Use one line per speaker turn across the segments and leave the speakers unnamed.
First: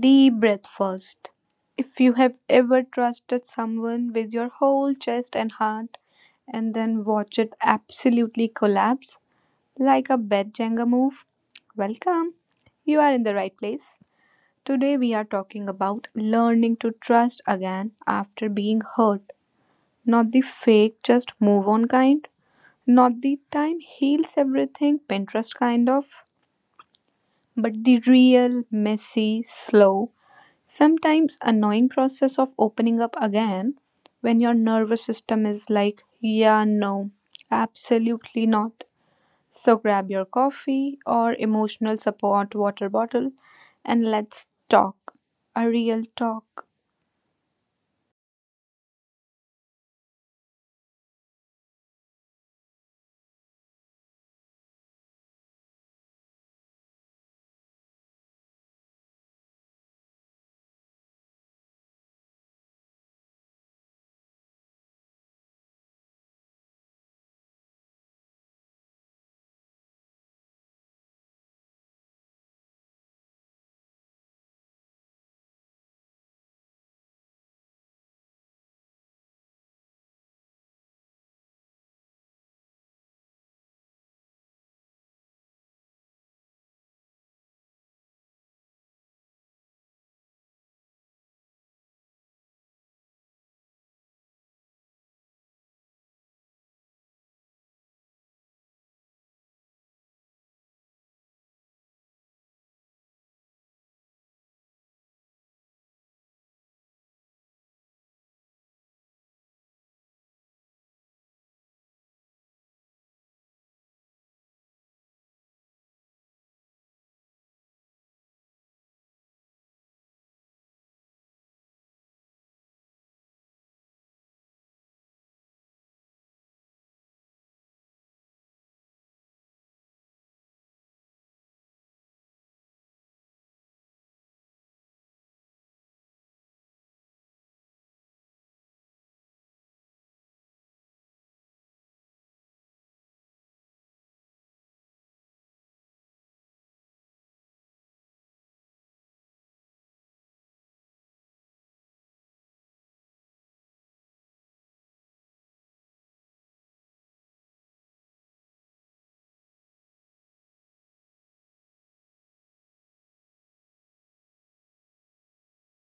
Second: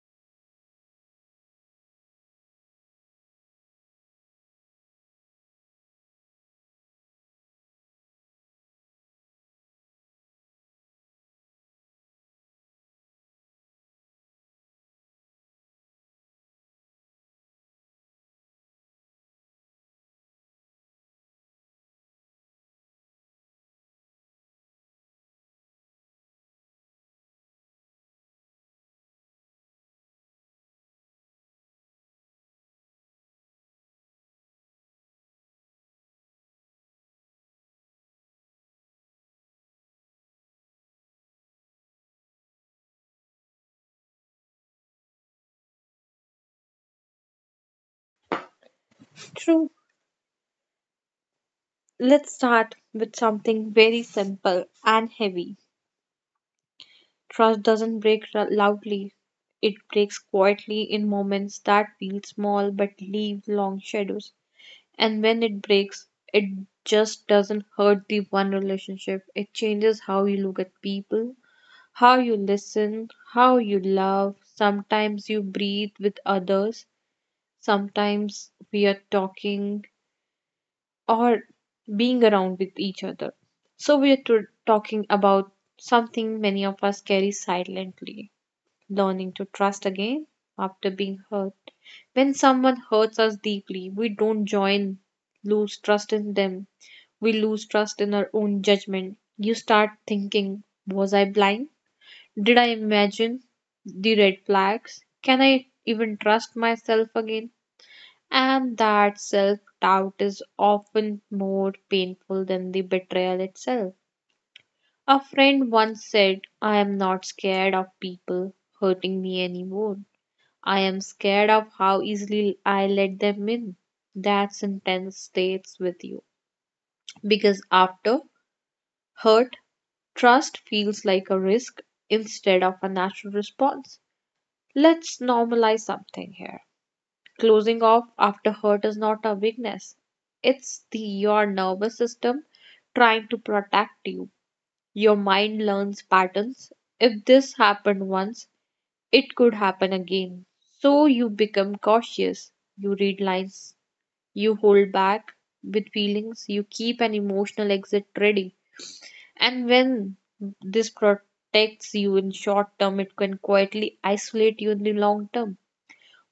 Deep breath first. If you have ever trusted someone with your whole chest and heart and then watch it absolutely collapse like a bad Jenga move, welcome. You are in the right place. Today we are talking about learning to trust again after being hurt. Not the fake, just move on kind. Not the time heals everything Pinterest kind of, but the real, messy, slow, sometimes annoying process of opening up again when your nervous system is like, yeah, no, absolutely not. So grab your coffee or emotional support water bottle and let's talk. A real talk.
True. Let's start with something very simple and heavy. Trust doesn't break loudly. It breaks quietly in moments that feel small but leave long shadows. And when it breaks, it just doesn't hurt the one relationship. It changes how you look at people, how you listen, how you love. Sometimes you breathe with others. Sometimes we are talking or being around with each other. So, we are talking about something many of us carry silently, learning to trust again after being hurt. When someone hurts us deeply, we don't join, lose trust in them. We lose trust in our own judgment. You start thinking, was I blind? Did I imagine the red flags? Can I even trust myself again? And that self doubt is often more painful than the betrayal itself. A friend once said, I am not scared of people hurting me anymore. I am scared of how easily I let them in. That sentence stays with you because after hurt, trust feels like a risk instead of a natural response. Let's normalize something here. Closing off after hurt is not a weakness. It's the your nervous system trying to protect you. Your mind learns patterns. If this happened once, it could happen again. So you become cautious. You read lines. You hold back with feelings. You keep an emotional exit ready. And when this protects you in short term, it can quietly isolate you in the long term.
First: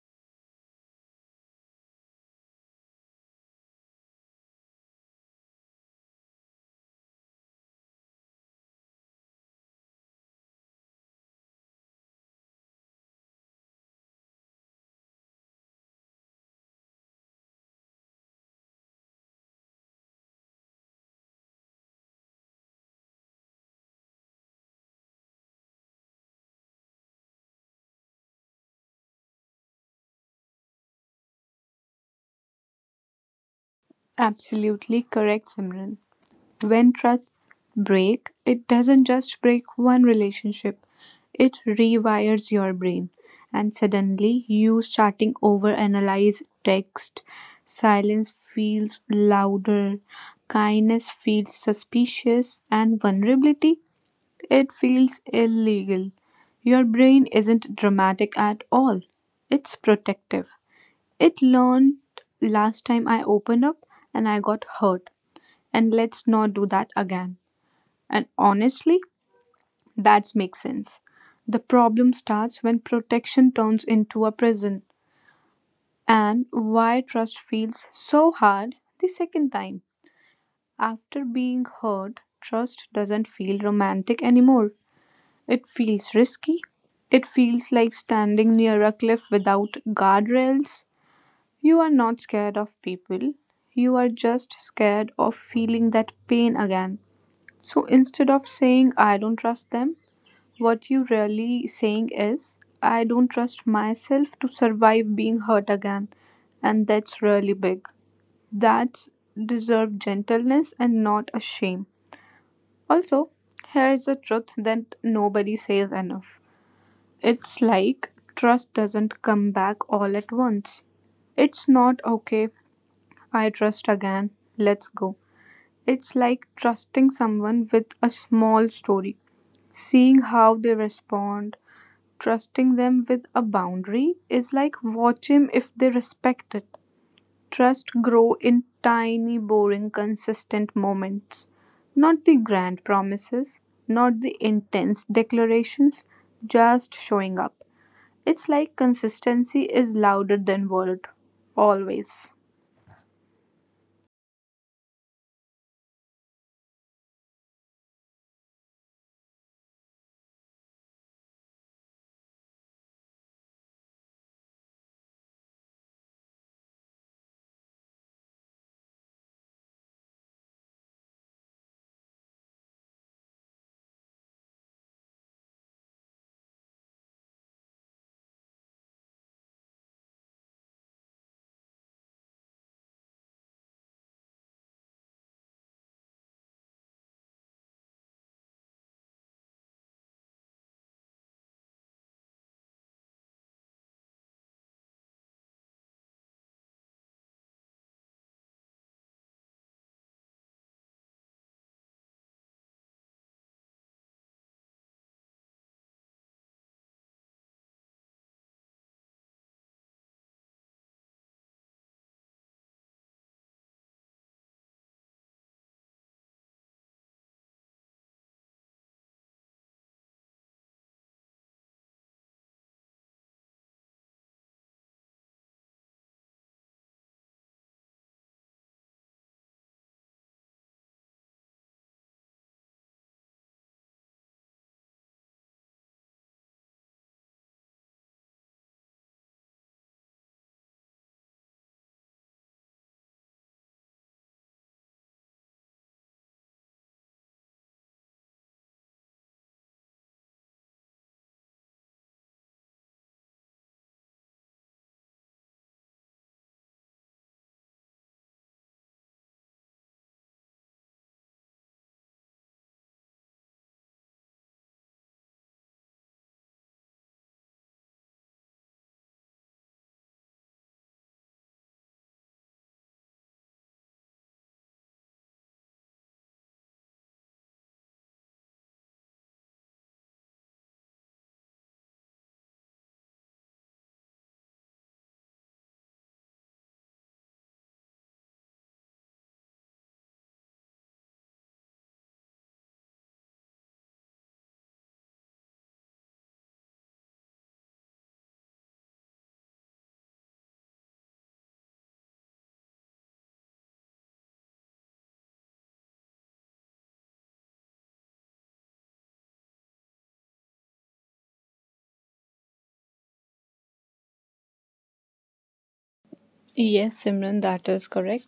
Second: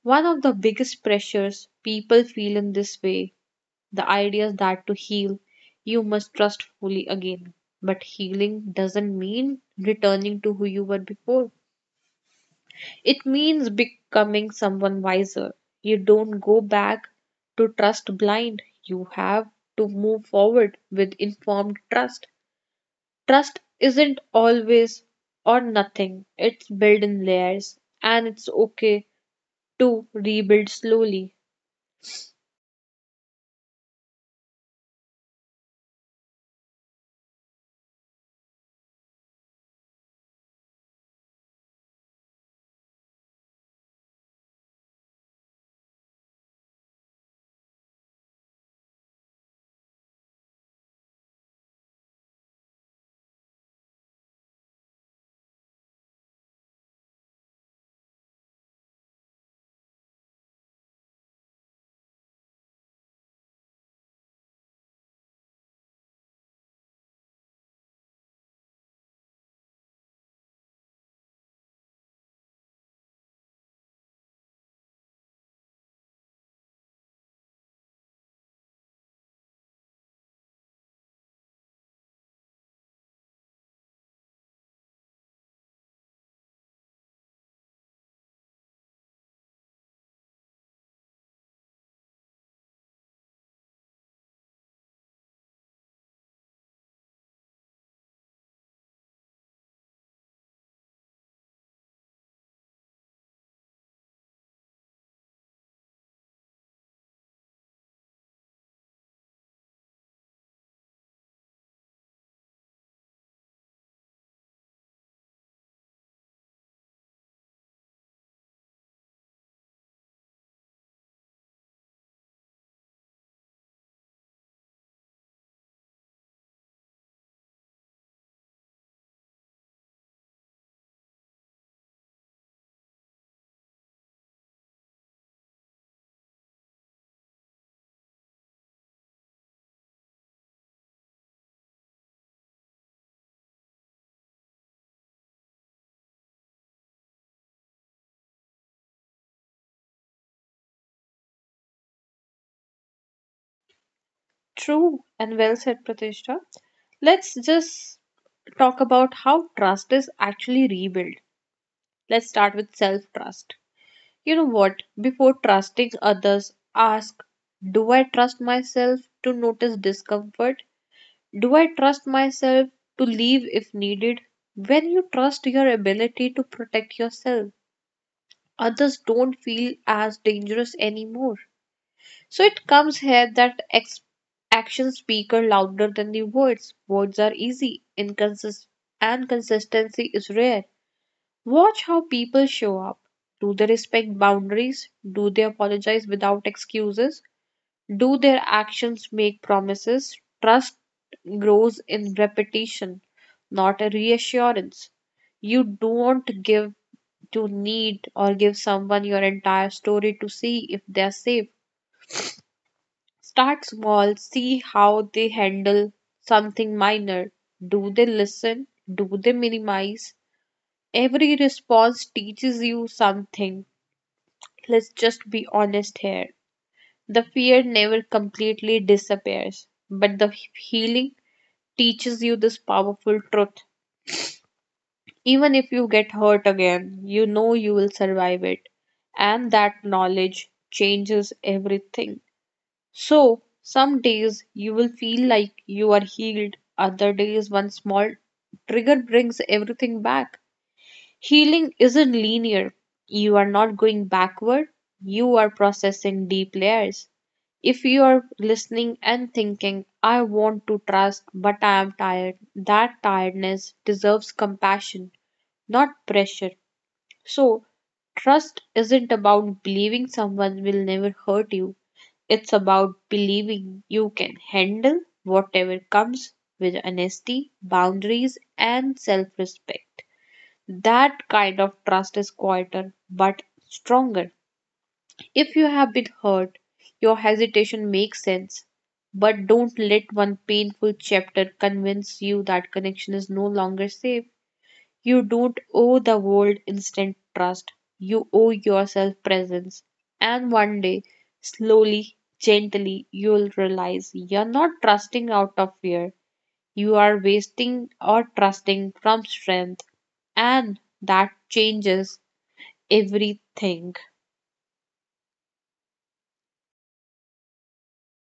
One of the biggest pressures people feel in this way, the idea is that to heal, you must trust fully again. But healing doesn't mean returning to who you were before. It means becoming someone wiser. You don't go back to trust blind. You have to move forward with informed trust. Trust isn't always or nothing, it's built in layers, and it's okay to rebuild slowly.
Absolutely correct, Simran. When trust break, it doesn't just break one relationship, it rewires your brain. And suddenly, you starting over analyze text. Silence feels louder, kindness feels suspicious, and vulnerability, it feels illegal. Your brain isn't dramatic at all, it's protective. It learned last time I opened up and I got hurt, and let's not do that again. And honestly, that makes sense. The problem starts when protection turns into a prison, and why trust feels so hard the second time. After being hurt, trust doesn't feel romantic anymore. It feels risky. It feels like standing near a cliff without guardrails. You are not scared of people, you are just scared of feeling that pain again. So instead of saying, I don't trust them, what you really saying is, I don't trust myself to survive being hurt again. And that's really big. That's deserve gentleness and not a shame. Also, here is a truth that nobody says enough. It's like trust doesn't come back all at once. It's not okay, I trust again, let's go. It's like trusting someone with a small story, seeing how they respond, trusting them with a boundary is like watching if they respect it. Trust grow in tiny, boring, consistent moments, not the grand promises, not the intense declarations, just showing up. It's like consistency is louder than word, always.
True and well said, Pratishtha. Let's just talk about how trust is actually rebuilt. Let's start with self trust. You know what? Before trusting others, ask: Do I trust myself to notice discomfort? Do I trust myself to leave if needed? When you trust your ability to protect yourself, others don't feel as dangerous anymore. So it comes here that actions speak louder than the words. Words are easy, and consistency is rare. Watch how people show up. Do they respect boundaries? Do they apologize without excuses? Do their actions make promises? Trust grows in repetition, not a reassurance. You don't give to need or give someone your entire story to see if they are safe. Start small, see how they handle something minor. Do they listen? Do they minimize? Every response teaches you something. Let's just be honest here. The fear never completely disappears, but the healing teaches you this powerful truth. Even if you get hurt again, you know you will survive it, and that knowledge changes everything. So, some days you will feel like you are healed, other days, one small trigger brings everything back. Healing isn't linear. You are not going backward, you are processing deep layers. If you are listening and thinking, I want to trust, but I am tired, that tiredness deserves compassion, not pressure. So, trust isn't about believing someone will never hurt you, it's about believing you can handle whatever comes with honesty, boundaries, and self respect. That kind of trust is quieter but stronger. If you have been hurt, your hesitation makes sense. But don't let one painful chapter convince you that connection is no longer safe. You don't owe the world instant trust. You owe yourself presence. And one day, slowly, gently, you'll realize you're not trusting out of fear. You are wasting or trusting from strength. And that changes everything.
Yes, Simran, that is correct.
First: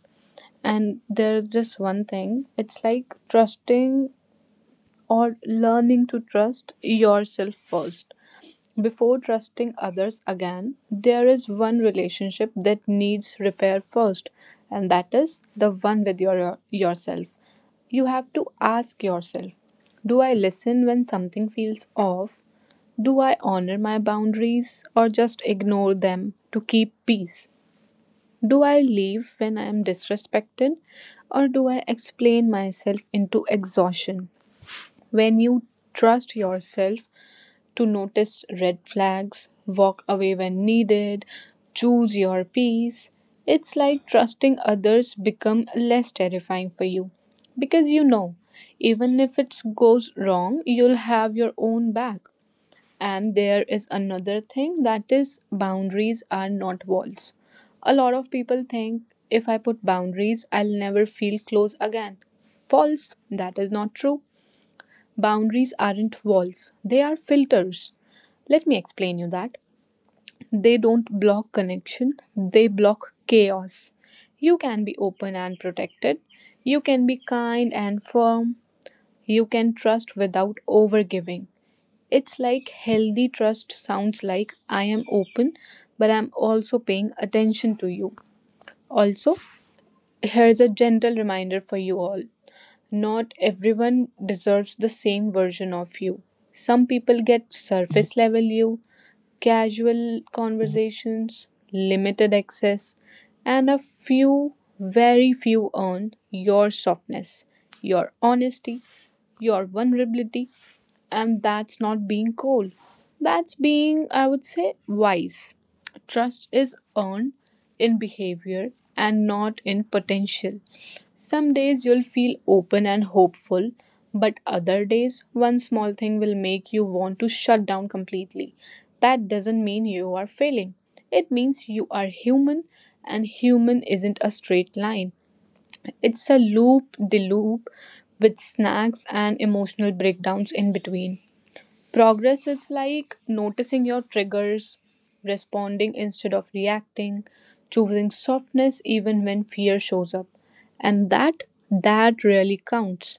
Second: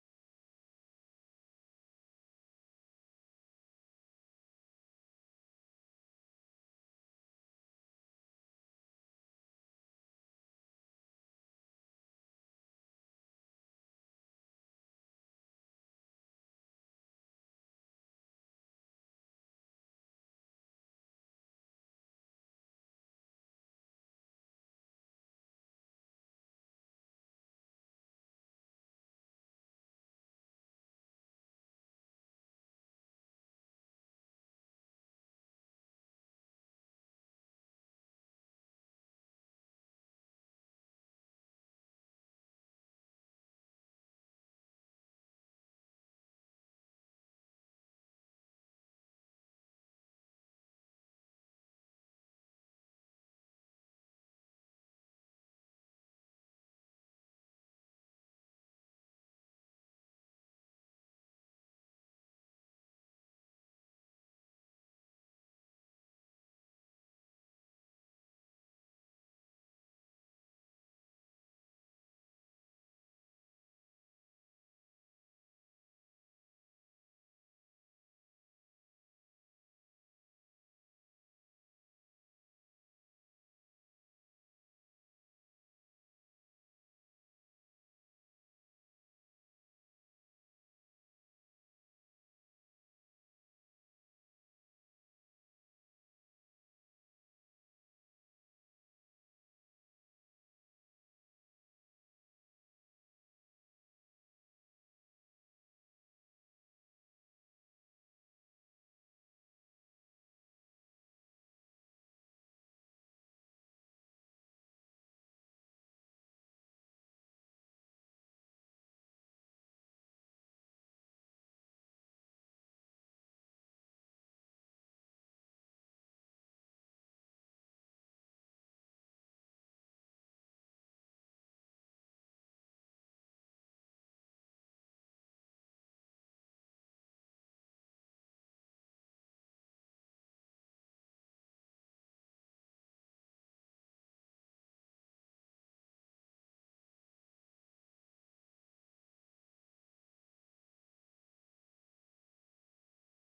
And there's just one thing it's like trusting or learning to trust yourself first. Before trusting others again, there is one relationship that needs repair first, and that is the one with your yourself. You have to ask yourself, do I listen when something feels off? Do I honor my boundaries or just ignore them to keep peace? Do I leave when I am disrespected or do I explain myself into exhaustion? When you trust yourself, to notice red flags, walk away when needed, choose your peace. It's like trusting others become less terrifying for you because you know even if it goes wrong, you'll have your own back. And there is another thing that is boundaries are not walls. A lot of people think if I put boundaries, I'll never feel close again. False, that is not true. Boundaries aren't walls, they are filters. Let me explain you that. They don't block connection, they block chaos. You can be open and protected, you can be kind and firm, you can trust without overgiving. It's like healthy trust sounds like I am open, but I'm also paying attention to you. Also, here's a gentle reminder for you all not everyone deserves the same version of you. Some people get surface level you, casual conversations, limited access, and a few, very few earn your softness, your honesty, your vulnerability, and that's not being cold. That's being, I would say, wise. Trust is earned in behavior and not in potential. Some days you'll feel open and hopeful, but other days, one small thing will make you want to shut down completely. That doesn't mean you are failing. It means you are human, and human isn't a straight line. It's a loop de loop with snacks and emotional breakdowns in between. Progress is like noticing your triggers, responding instead of reacting, choosing softness even when fear shows up. And that really counts.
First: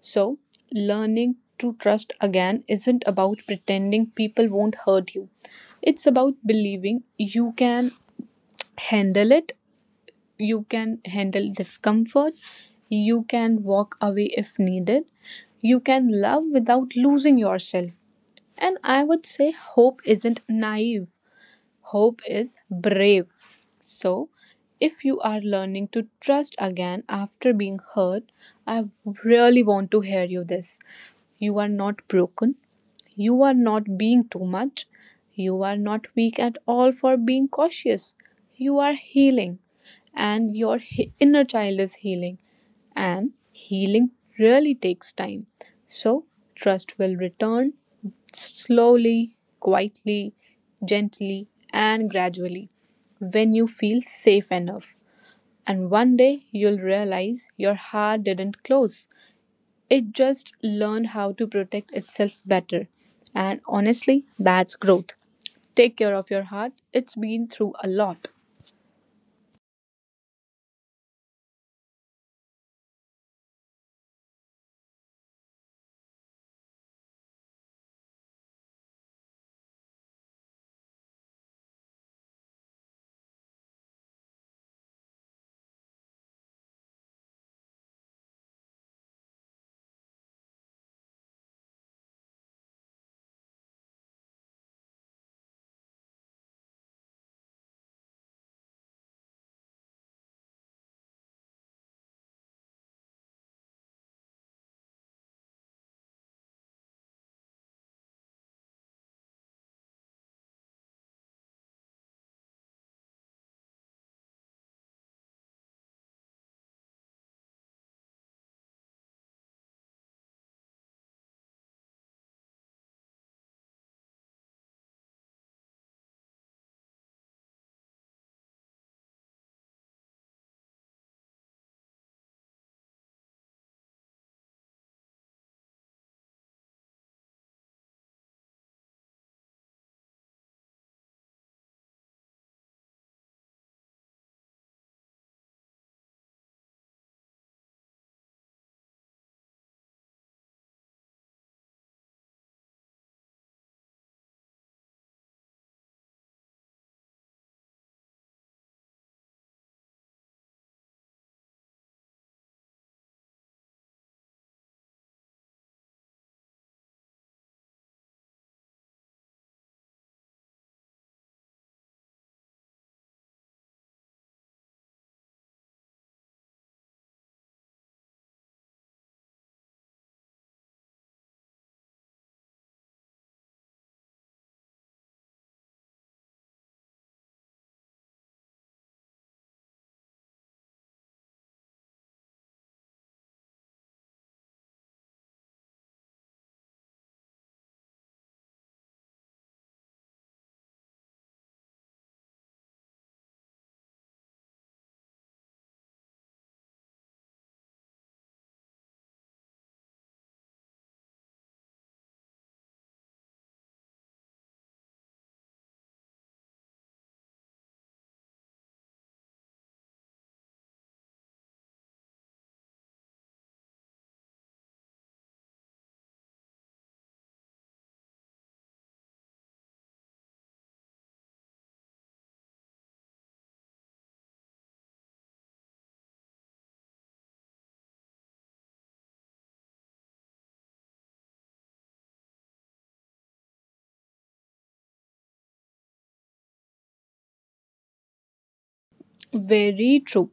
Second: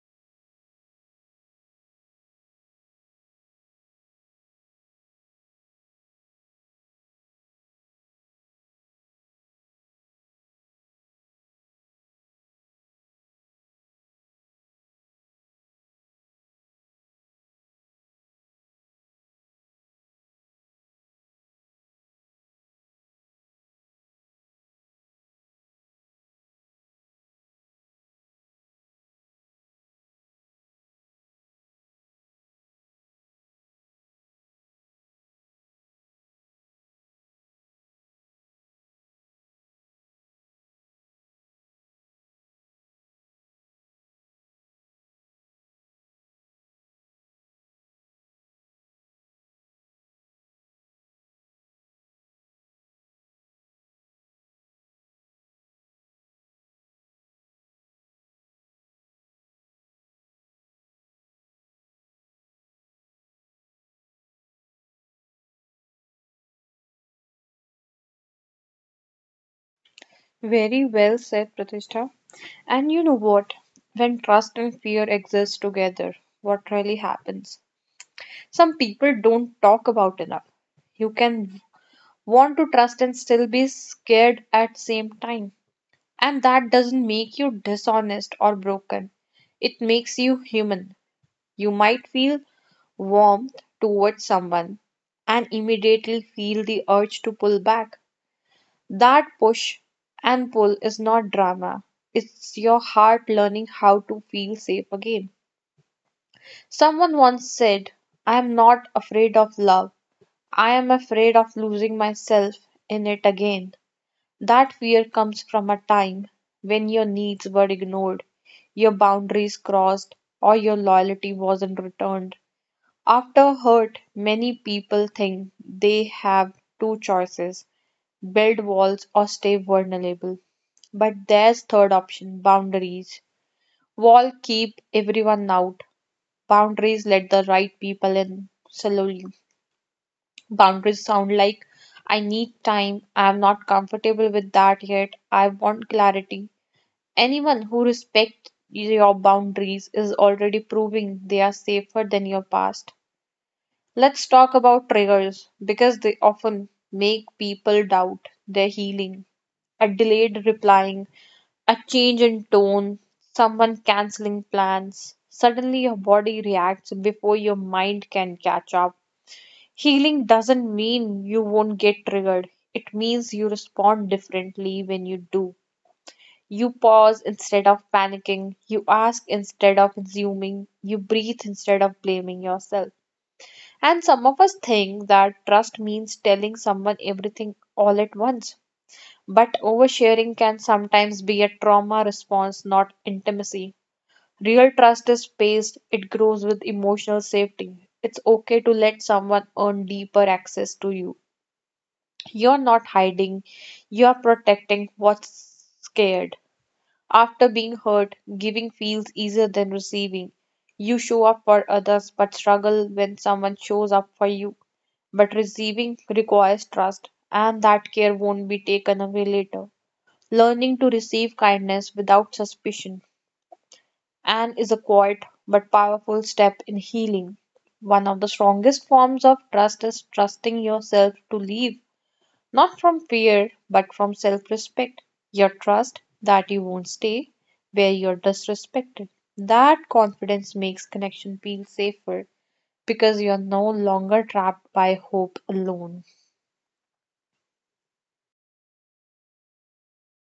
So, learning to trust again isn't about pretending people won't hurt you. It's about believing you can handle it. You can handle discomfort, you can walk away if needed, you can love without losing yourself. And I would say hope isn't naive. Hope is brave. So, if you are learning to trust again after being hurt, I really want to hear you this. You are not broken. You are not being too much. You are not weak at all for being cautious. You are healing, and your inner child is healing and healing really takes time. So, trust will return slowly, quietly, gently, and gradually when you feel safe enough. And one day you'll realize your heart didn't close, it just learned how to protect itself better. And honestly, that's growth. Take care of your heart, it's been through a lot.
Very well said, Pratishtha. And you know what? When trust and fear exist together, what really happens? Some people don't talk about enough. You can want to trust and still be scared at same time, and that doesn't make you dishonest or broken, it makes you human. You might feel warmth towards someone and immediately feel the urge to pull back. That push and pull is not drama, it's your heart learning how to feel safe again. Someone once said, I am not afraid of love, I am afraid of losing myself in it again. That fear comes from a time when your needs were ignored, your boundaries crossed, or your loyalty wasn't returned. After hurt, many people think they have two choices: build walls or stay vulnerable. But there's third option: boundaries. Wall keep everyone out. Boundaries let the right people in slowly. Boundaries sound like: I need time. I'm not comfortable with that yet. I want clarity. Anyone who respects your boundaries is already proving they are safer than your past. Let's talk about triggers because they often make people doubt their healing. A delayed replying, a change in tone, someone canceling plans. Suddenly, your body reacts before your mind can catch up. Healing doesn't mean you won't get triggered, it means you respond differently when you do. You pause instead of panicking. You ask instead of assuming. You breathe instead of blaming yourself. And some of us think that trust means telling someone everything all at once. But oversharing can sometimes be a trauma response, not intimacy. Real trust is paced, it grows with emotional safety. It's okay to let someone earn deeper access to you. You're not hiding, you're protecting what's scared. After being hurt, giving feels easier than receiving. You show up for others but struggle when someone shows up for you. But receiving requires trust, and that care won't be taken away later. Learning to receive kindness without suspicion and is a quiet but powerful step in healing. One of the strongest forms of trust is trusting yourself to leave not from fear, but from self respect. Your trust that you won't stay where you're disrespected. That confidence makes connection feel safer because you're no longer trapped by hope alone.
Very true.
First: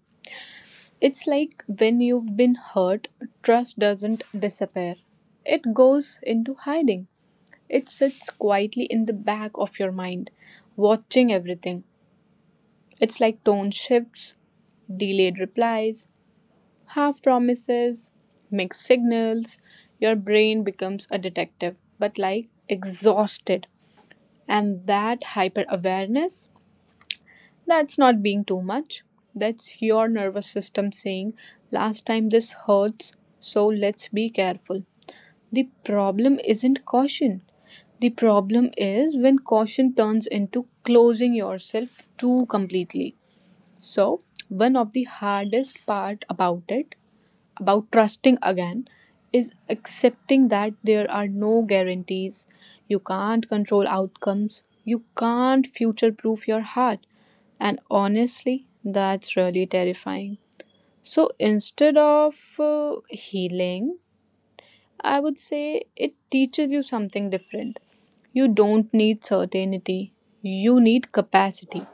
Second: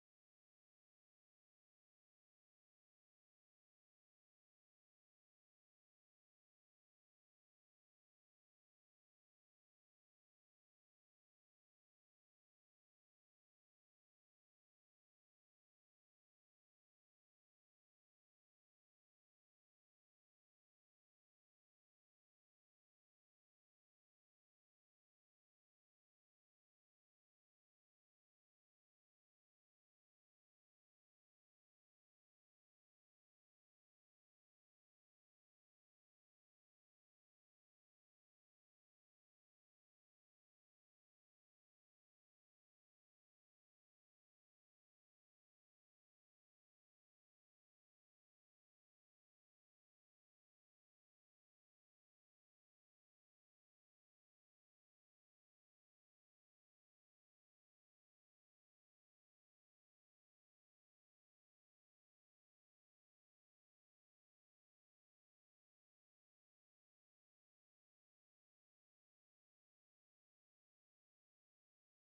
It's like when you've been hurt, trust doesn't disappear. It goes into hiding. It sits quietly in the back of your mind, watching everything. It's like tone shifts, delayed replies, half promises, mixed signals. Your brain becomes a detective, but like exhausted. And that hyper awareness, that's not being too much. That's your nervous system saying, last time this hurts, so let's be careful. The problem isn't caution. The problem is when caution turns into closing yourself too completely. So, one of the hardest part about it about trusting again is accepting that there are no guarantees. You can't control outcomes. You can't future proof your heart. And honestly, that's really terrifying. So instead of healing, I would say it teaches you something different. You don't need certainty, you need capacity.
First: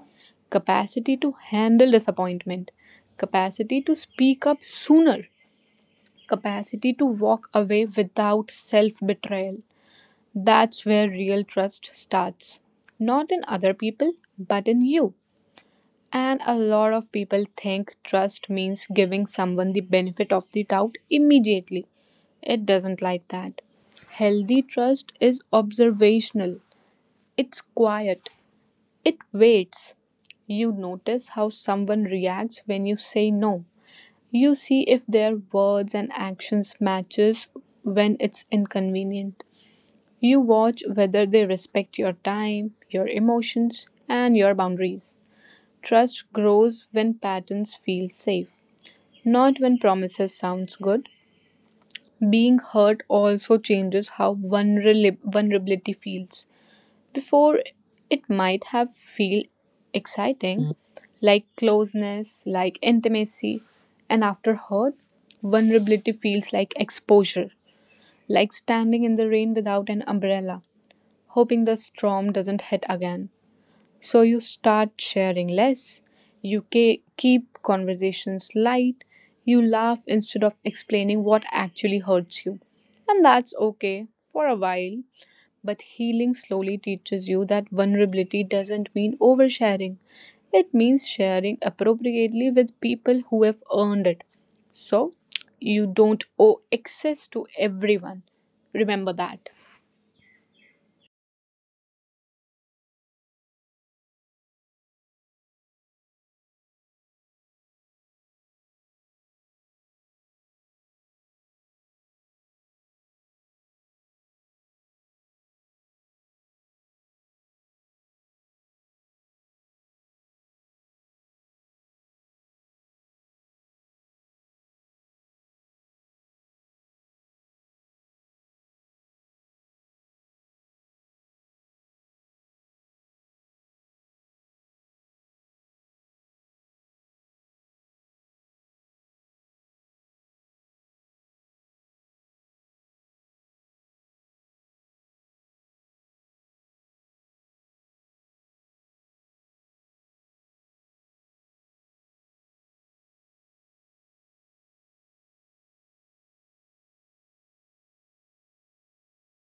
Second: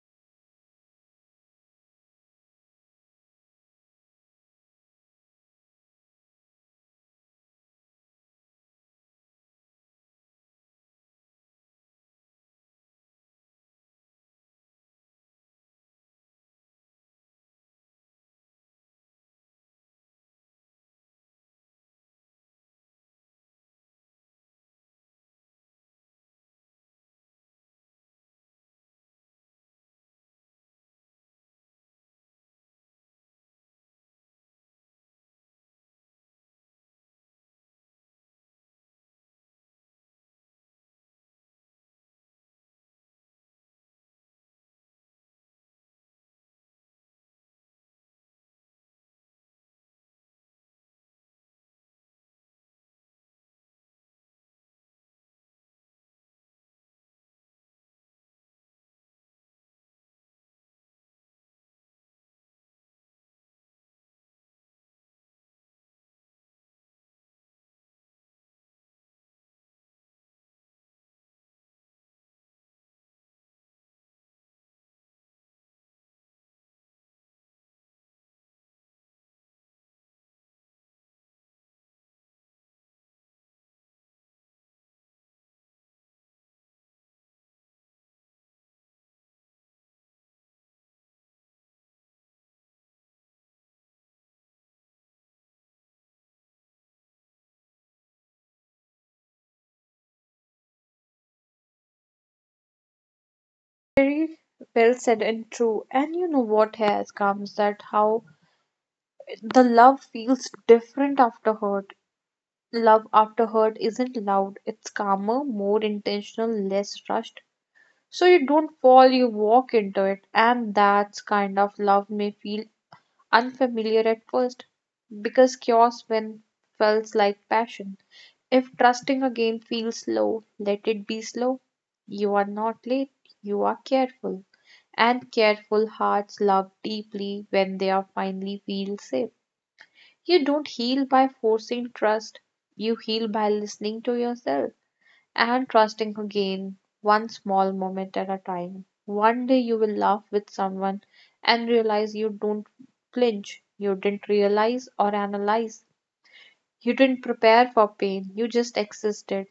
Capacity to handle disappointment, capacity to speak up sooner, capacity to walk away without self betrayal. That's where real trust starts. Not in other people, but in you. And a lot of people think trust means giving someone the benefit of the doubt immediately. It doesn't like that. Healthy trust is observational, it's quiet, it waits. You notice how someone reacts when you say no. You see if their words and actions matches when it's inconvenient. You watch whether they respect your time, your emotions, and your boundaries. Trust grows when patterns feel safe, not when promises sounds good. Being hurt also changes how vulnerability feels. Before, it might have feel exciting, like closeness, like intimacy, and afterward, vulnerability feels like exposure, like standing in the rain without an umbrella, hoping the storm doesn't hit again. So you start sharing less, you keep conversations light, you laugh instead of explaining what actually hurts you. And that's okay for a while but healing slowly teaches you that vulnerability doesn't mean oversharing. It means sharing appropriately with people who have earned it. So you don't owe access to everyone. Remember that.
Very well said and true. And you know what has comes that how the love feels different after hurt. Love after hurt isn't loud, it's calmer, more intentional, less rushed. So you don't fall, you walk into it. And that kind of love may feel unfamiliar at first because chaos when felt like passion. If trusting again feels slow, let it be slow. You are not late, you are careful. And careful hearts love deeply when they are finally feel safe. You don't heal by forcing trust, you heal by listening to yourself and trusting again, one small moment at a time. One day you will laugh with someone and realize you don't flinch, you didn't realize or analyze, you didn't prepare for pain, you just existed.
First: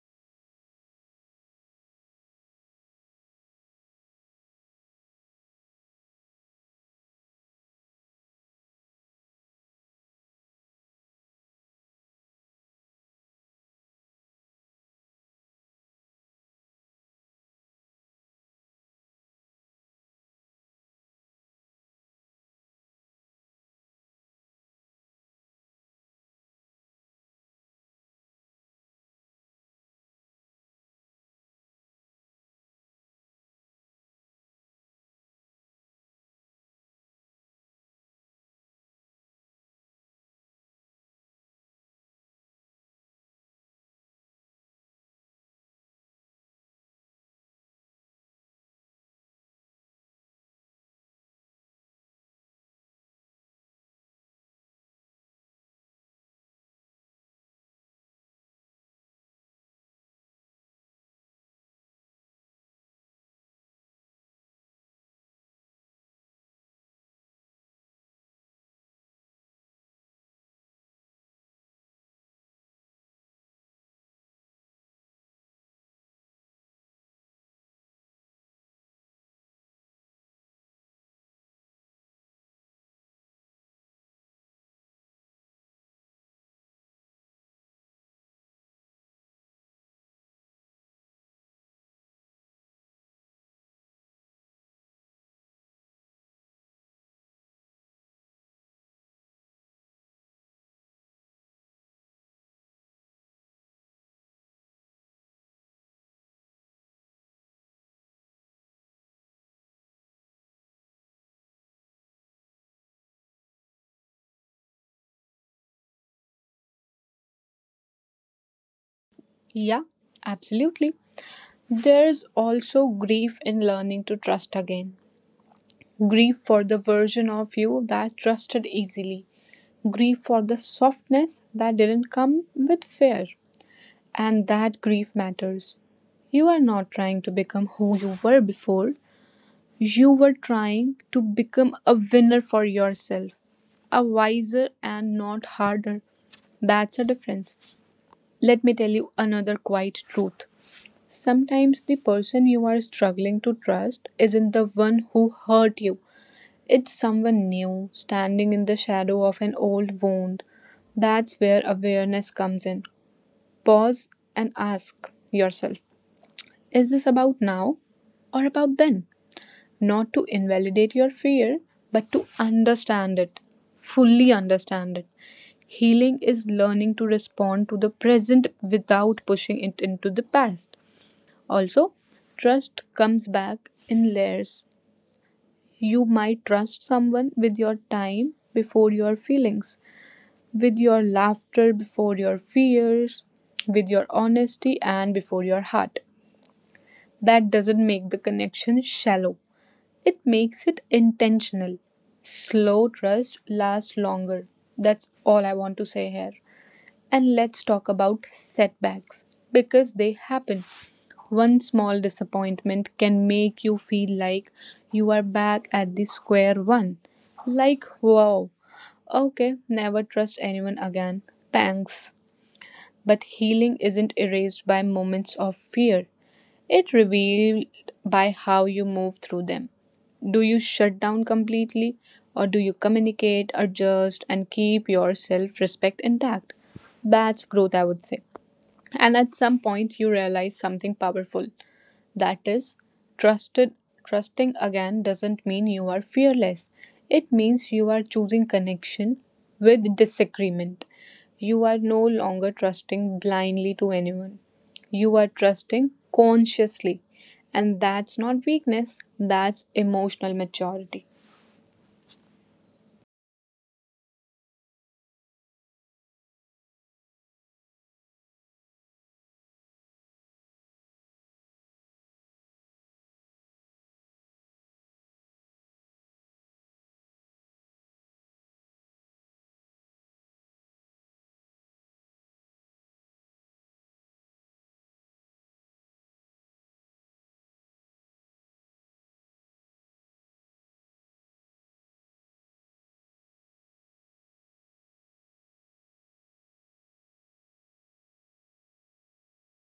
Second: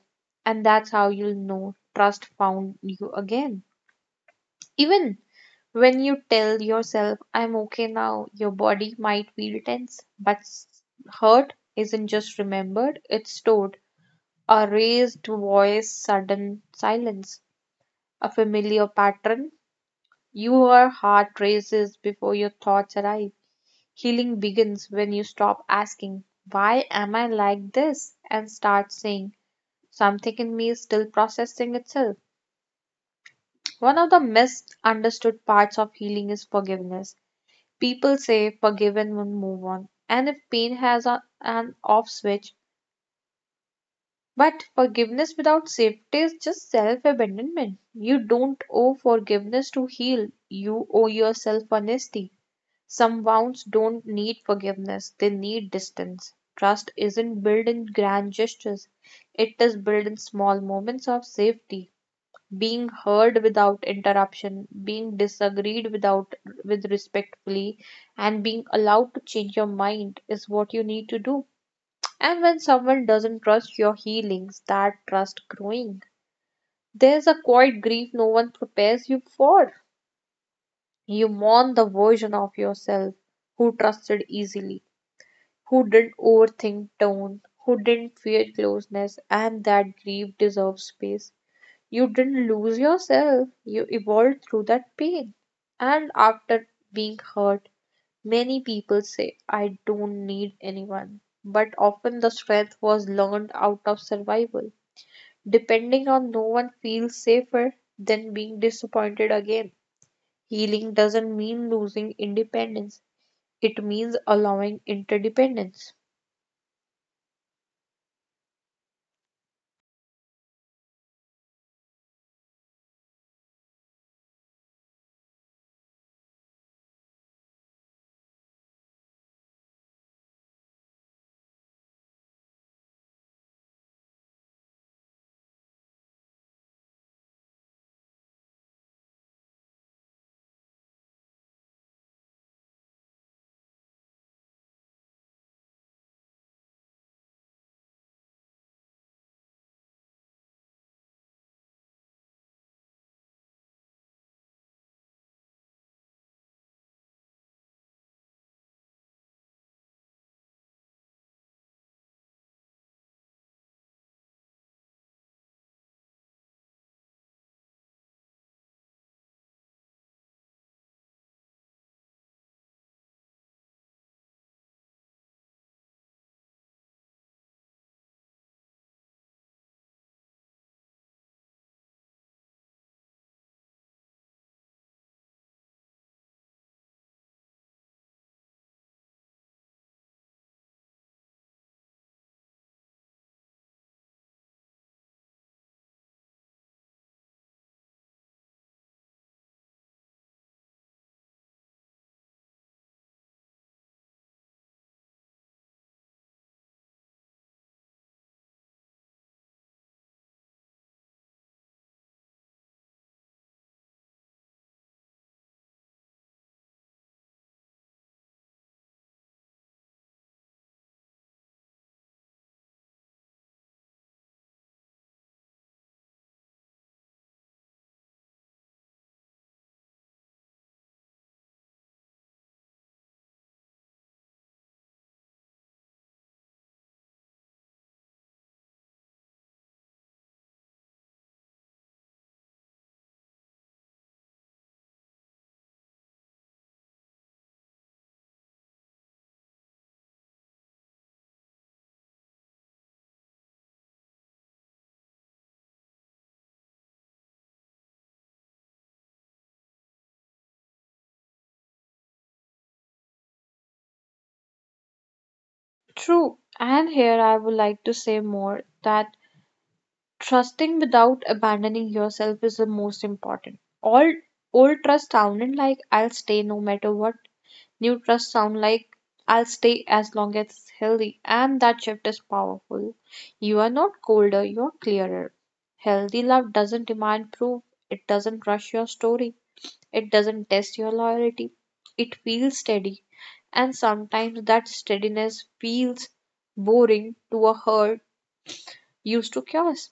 And that's how you'll know trust found you again. Even when you tell yourself, I'm okay now, your body might feel tense, but hurt isn't just remembered, it's stored. A raised voice, sudden silence, a familiar pattern. Your heart races before your thoughts arrive. Healing begins when you stop asking, why am I like this? And start saying, something in me is still processing itself. One of the misunderstood parts of healing is forgiveness. People say forgive and will move on. And if pain has a, an off switch, but forgiveness without safety is just self abandonment. You don't owe forgiveness to heal, you owe yourself honesty. Some wounds don't need forgiveness, they need distance. Trust isn't built in grand gestures, it is built in small moments of safety. Being heard without interruption, being disagreed without with respectfully, and being allowed to change your mind is what you need to do. And when someone doesn't trust your healings, that trust growing. There's a quiet grief no one prepares you for. You mourn the version of yourself who trusted easily, who didn't overthink tone, who didn't fear closeness, and that grief deserves space. You didn't lose yourself, you evolved through that pain. And after being hurt, many people say, I don't need anyone. But often the strength was learned out of survival. Depending on no one feels safer than being disappointed again. Healing doesn't mean losing independence, it means allowing interdependence.
Yeah, absolutely. There's also grief in learning to trust again. Grief for the version of you that trusted easily. Grief for the softness that didn't come with fear. And that grief matters. You are not trying to become who you were before, you were trying to become a winner for yourself, a wiser and not harder. That's a difference. Let me tell you another quiet truth. Sometimes the person you are struggling to trust isn't the one who hurt you. It's someone new, standing in the shadow of an old wound. That's where awareness comes in. Pause and ask yourself, is this about now or about then? Not to invalidate your fear, but to understand it, fully understand it. Healing is learning to respond to the present without pushing it into the past. Also, trust comes back in layers. You might trust someone with your time before your feelings, with your laughter before your fears, with your honesty and before your heart. That doesn't make the connection shallow, it makes it intentional. Slow trust lasts longer. That's all I want to say here. And let's talk about setbacks because they happen. One small disappointment can make you feel like you are back at the square one. Like, wow, okay, never trust anyone again. Thanks. But healing isn't erased by moments of fear. It revealed by how you move through them. Do you shut down completely, or do you communicate, adjust, and keep your self respect intact? That's growth, I would say. And at some point, you realize something powerful. That is, trusted trusting again doesn't mean you are fearless. It means you are choosing connection with disagreement. You are no longer trusting blindly to anyone. You are trusting consciously. And that's not weakness, that's emotional maturity.
True, and here I would like to say more that trusting without abandoning yourself is the most important. All old trust sounded like, I'll stay no matter what. New trust sound like, I'll stay as long as it's healthy, and that shift is powerful. You are not colder, you're clearer. Healthy love doesn't demand proof, it doesn't rush your story. It doesn't test your loyalty. It feels steady. And sometimes that steadiness feels boring to a herd used to chaos.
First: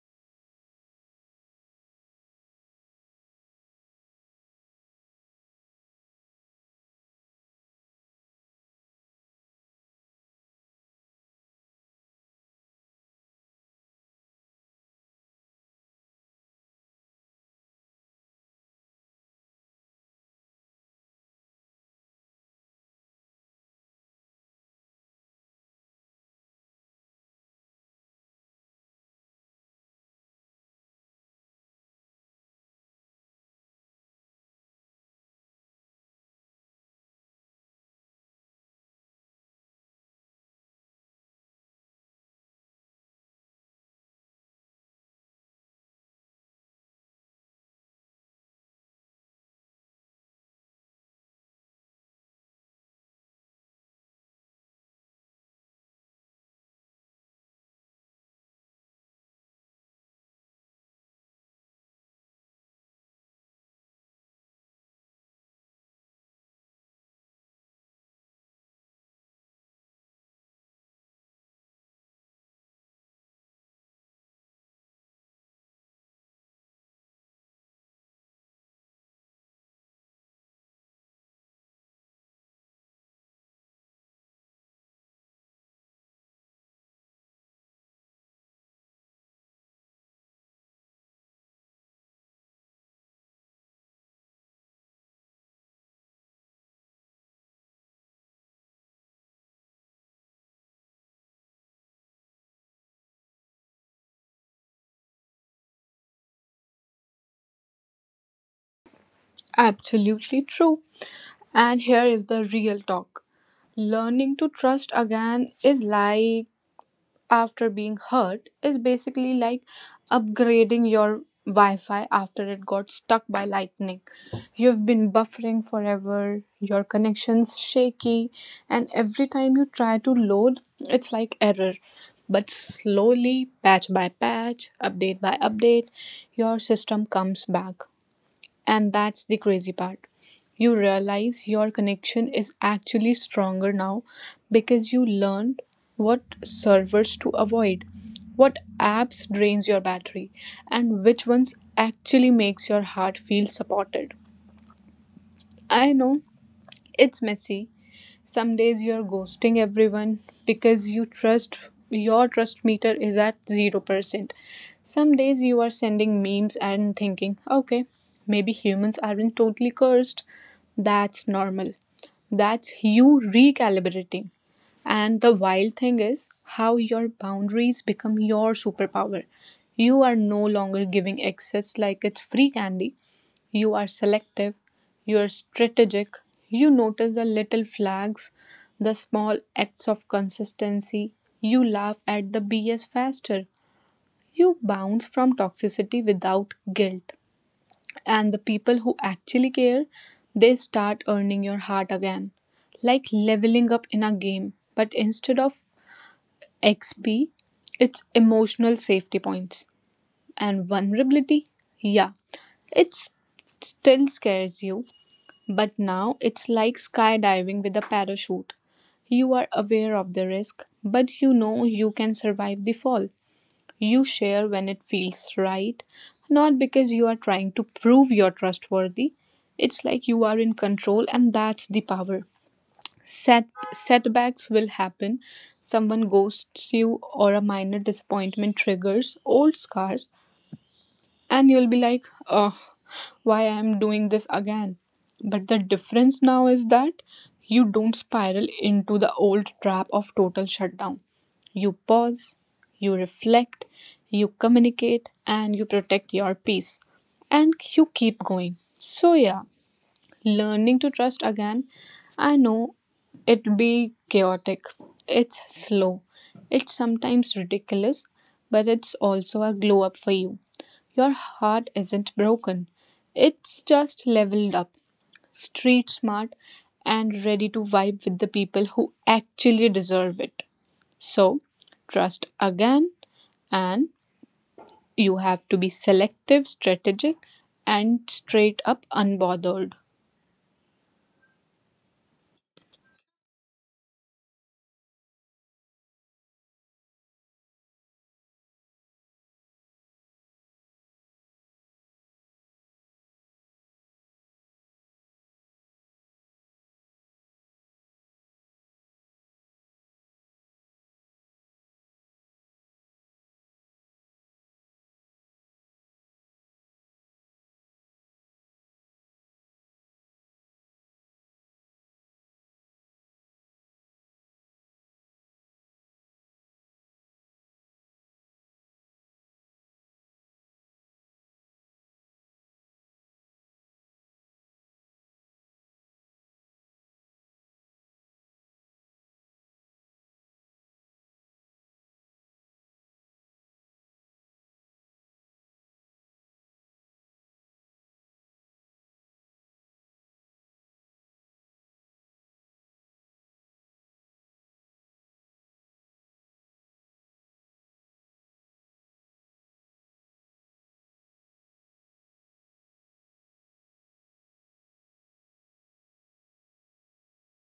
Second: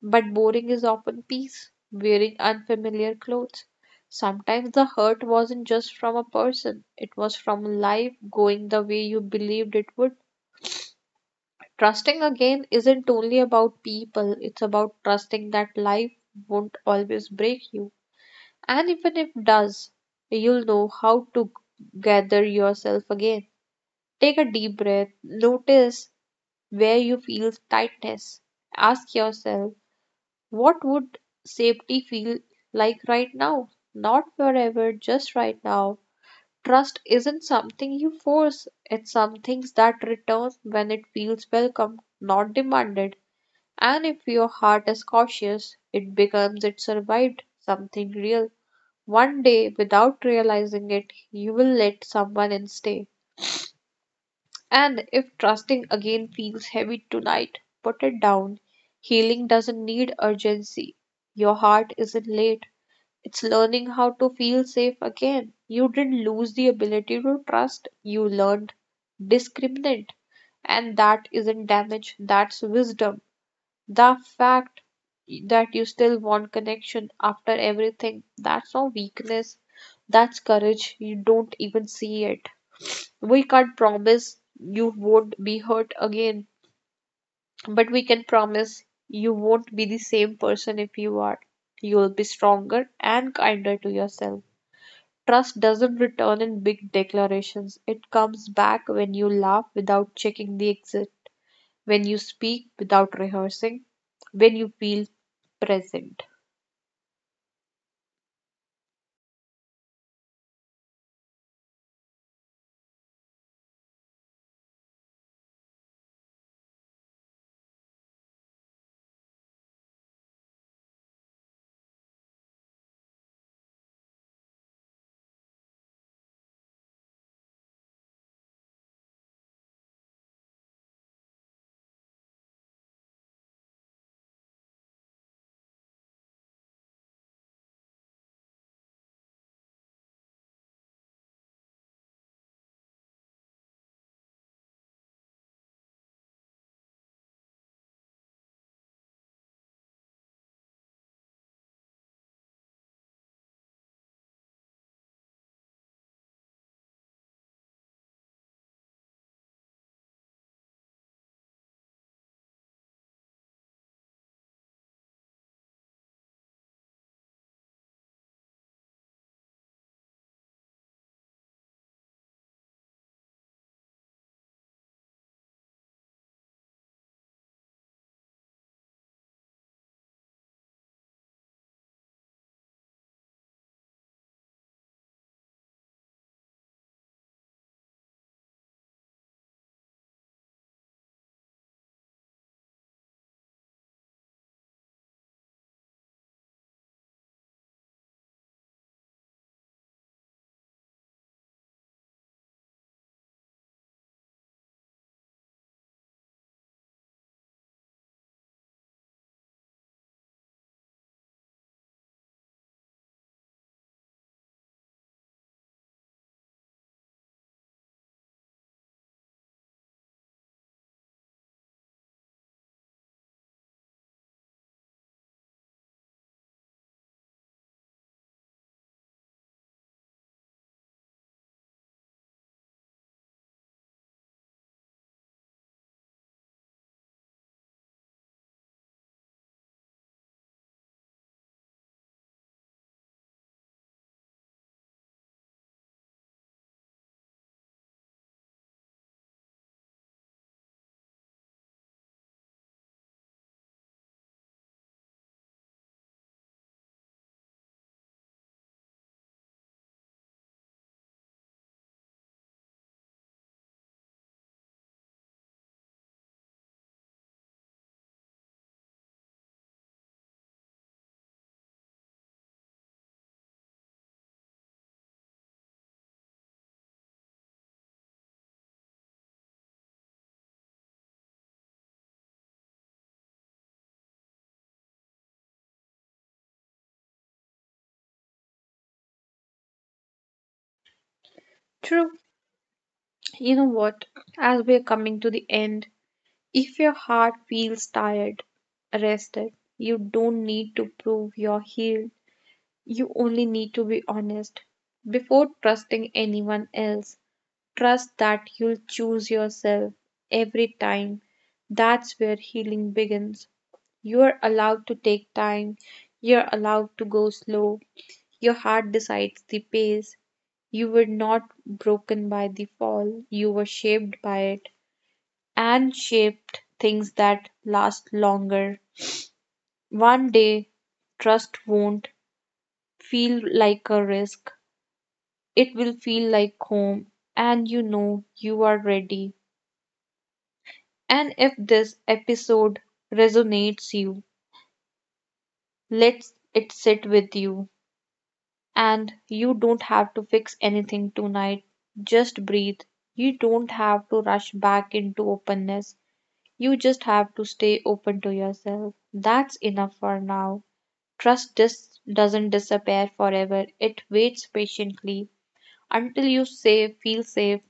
But boring is often peace, wearing unfamiliar clothes. Sometimes the hurt wasn't just from a person, it was from life going the way you believed it would. Trusting again isn't only about people, it's about trusting that life won't always break you. And even if does, you'll know how to gather yourself again. Take a deep breath, notice where you feel tightness. Ask yourself, what would safety feel like right now? Not forever, just right now. Trust isn't something you force, it's something that returns when it feels welcome, not demanded. And if your heart is cautious, it becomes it survived something real. One day, without realizing it, you will let someone in stay. And if trusting again feels heavy tonight, put it down. Healing doesn't need urgency. Your heart isn't late. It's learning how to feel safe again. You didn't lose the ability to trust, you learned discriminate. And that isn't damage, that's wisdom. The fact that you still want connection after everything, that's not weakness, that's courage. You don't even see it. We can't promise you won't be hurt again, but we can promise you won't be the same person if you are. You'll be stronger and kinder to yourself. Trust doesn't return in big declarations. It comes back when you laugh without checking the exit, when you speak without rehearsing, when you feel present.
Absolutely true. And here is the real talk. Learning to trust again is like after being hurt is basically like upgrading your Wi-Fi after it got stuck by lightning. You've been buffering forever, your connection's shaky, and every time you try to load, it's like error. But slowly, patch by patch, update by update, your system comes back. And that's the crazy part. You realize your connection is actually stronger now because you learned what servers to avoid, what apps drains your battery, and which ones actually makes your heart feel supported. I know it's messy, some days you're ghosting everyone because you trust your trust meter is at 0%. Some days you are sending memes and thinking, okay, maybe humans aren't totally cursed. That's normal. That's you recalibrating. And the wild thing is how your boundaries become your superpower. You are no longer giving access like it's free candy. You are selective, you're strategic. You notice the little flags, the small acts of consistency. You laugh at the BS faster. You bounce from toxicity without guilt. And the people who actually care, they start earning your heart again. Like leveling up in a game, but instead of XP, it's emotional safety points. And vulnerability, yeah, it still scares you, but now it's like skydiving with a parachute. You are aware of the risk, but you know you can survive the fall. You share when it feels right, not because you are trying to prove you're trustworthy. It's like you are in control, and that's the power. Set, Setbacks will happen. Someone ghosts you, or a minor disappointment triggers old scars and you'll be like, oh, why I'm doing this again. But the difference now is that you don't spiral into the old trap of total shutdown. You pause, you reflect, you communicate, and you protect your peace, and you keep going. So yeah, learning to trust again. I know it'll be chaotic, it's slow, it's sometimes ridiculous, but it's also a glow up for you. Your heart isn't broken, it's just leveled up, street smart, and ready to vibe with the people who actually deserve it. So, trust again, and you have to be selective, strategic, and straight up unbothered.
True, you know what? As we're coming to the end, if your heart feels tired, rested, you don't need to prove you're healed. You only need to be honest. Before trusting anyone else, trust that you'll choose yourself every time. That's where healing begins. You're allowed to take time, you're allowed to go slow, your heart decides the pace. You were not broken by the fall, you were shaped by it, and shaped things that last longer. One day, trust won't feel like a risk, it will feel like home, and you know you are ready. And if this episode resonates you, let it sit with you. And you don't have to fix anything tonight. Just breathe. You don't have to rush back into openness. You just have to stay open to yourself. That's enough for now. Trust doesn't disappear forever, it waits patiently until you say, feel safe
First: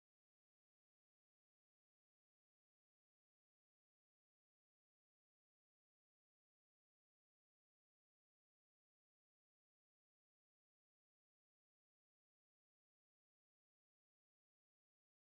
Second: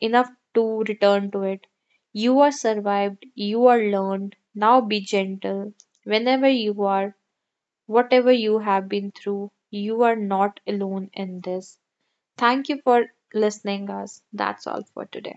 enough to return to it. You are survived, you are learned. Now be gentle. Whenever you are, whatever you have been through, you are not alone in this. Thank you for listening us. That's all for today.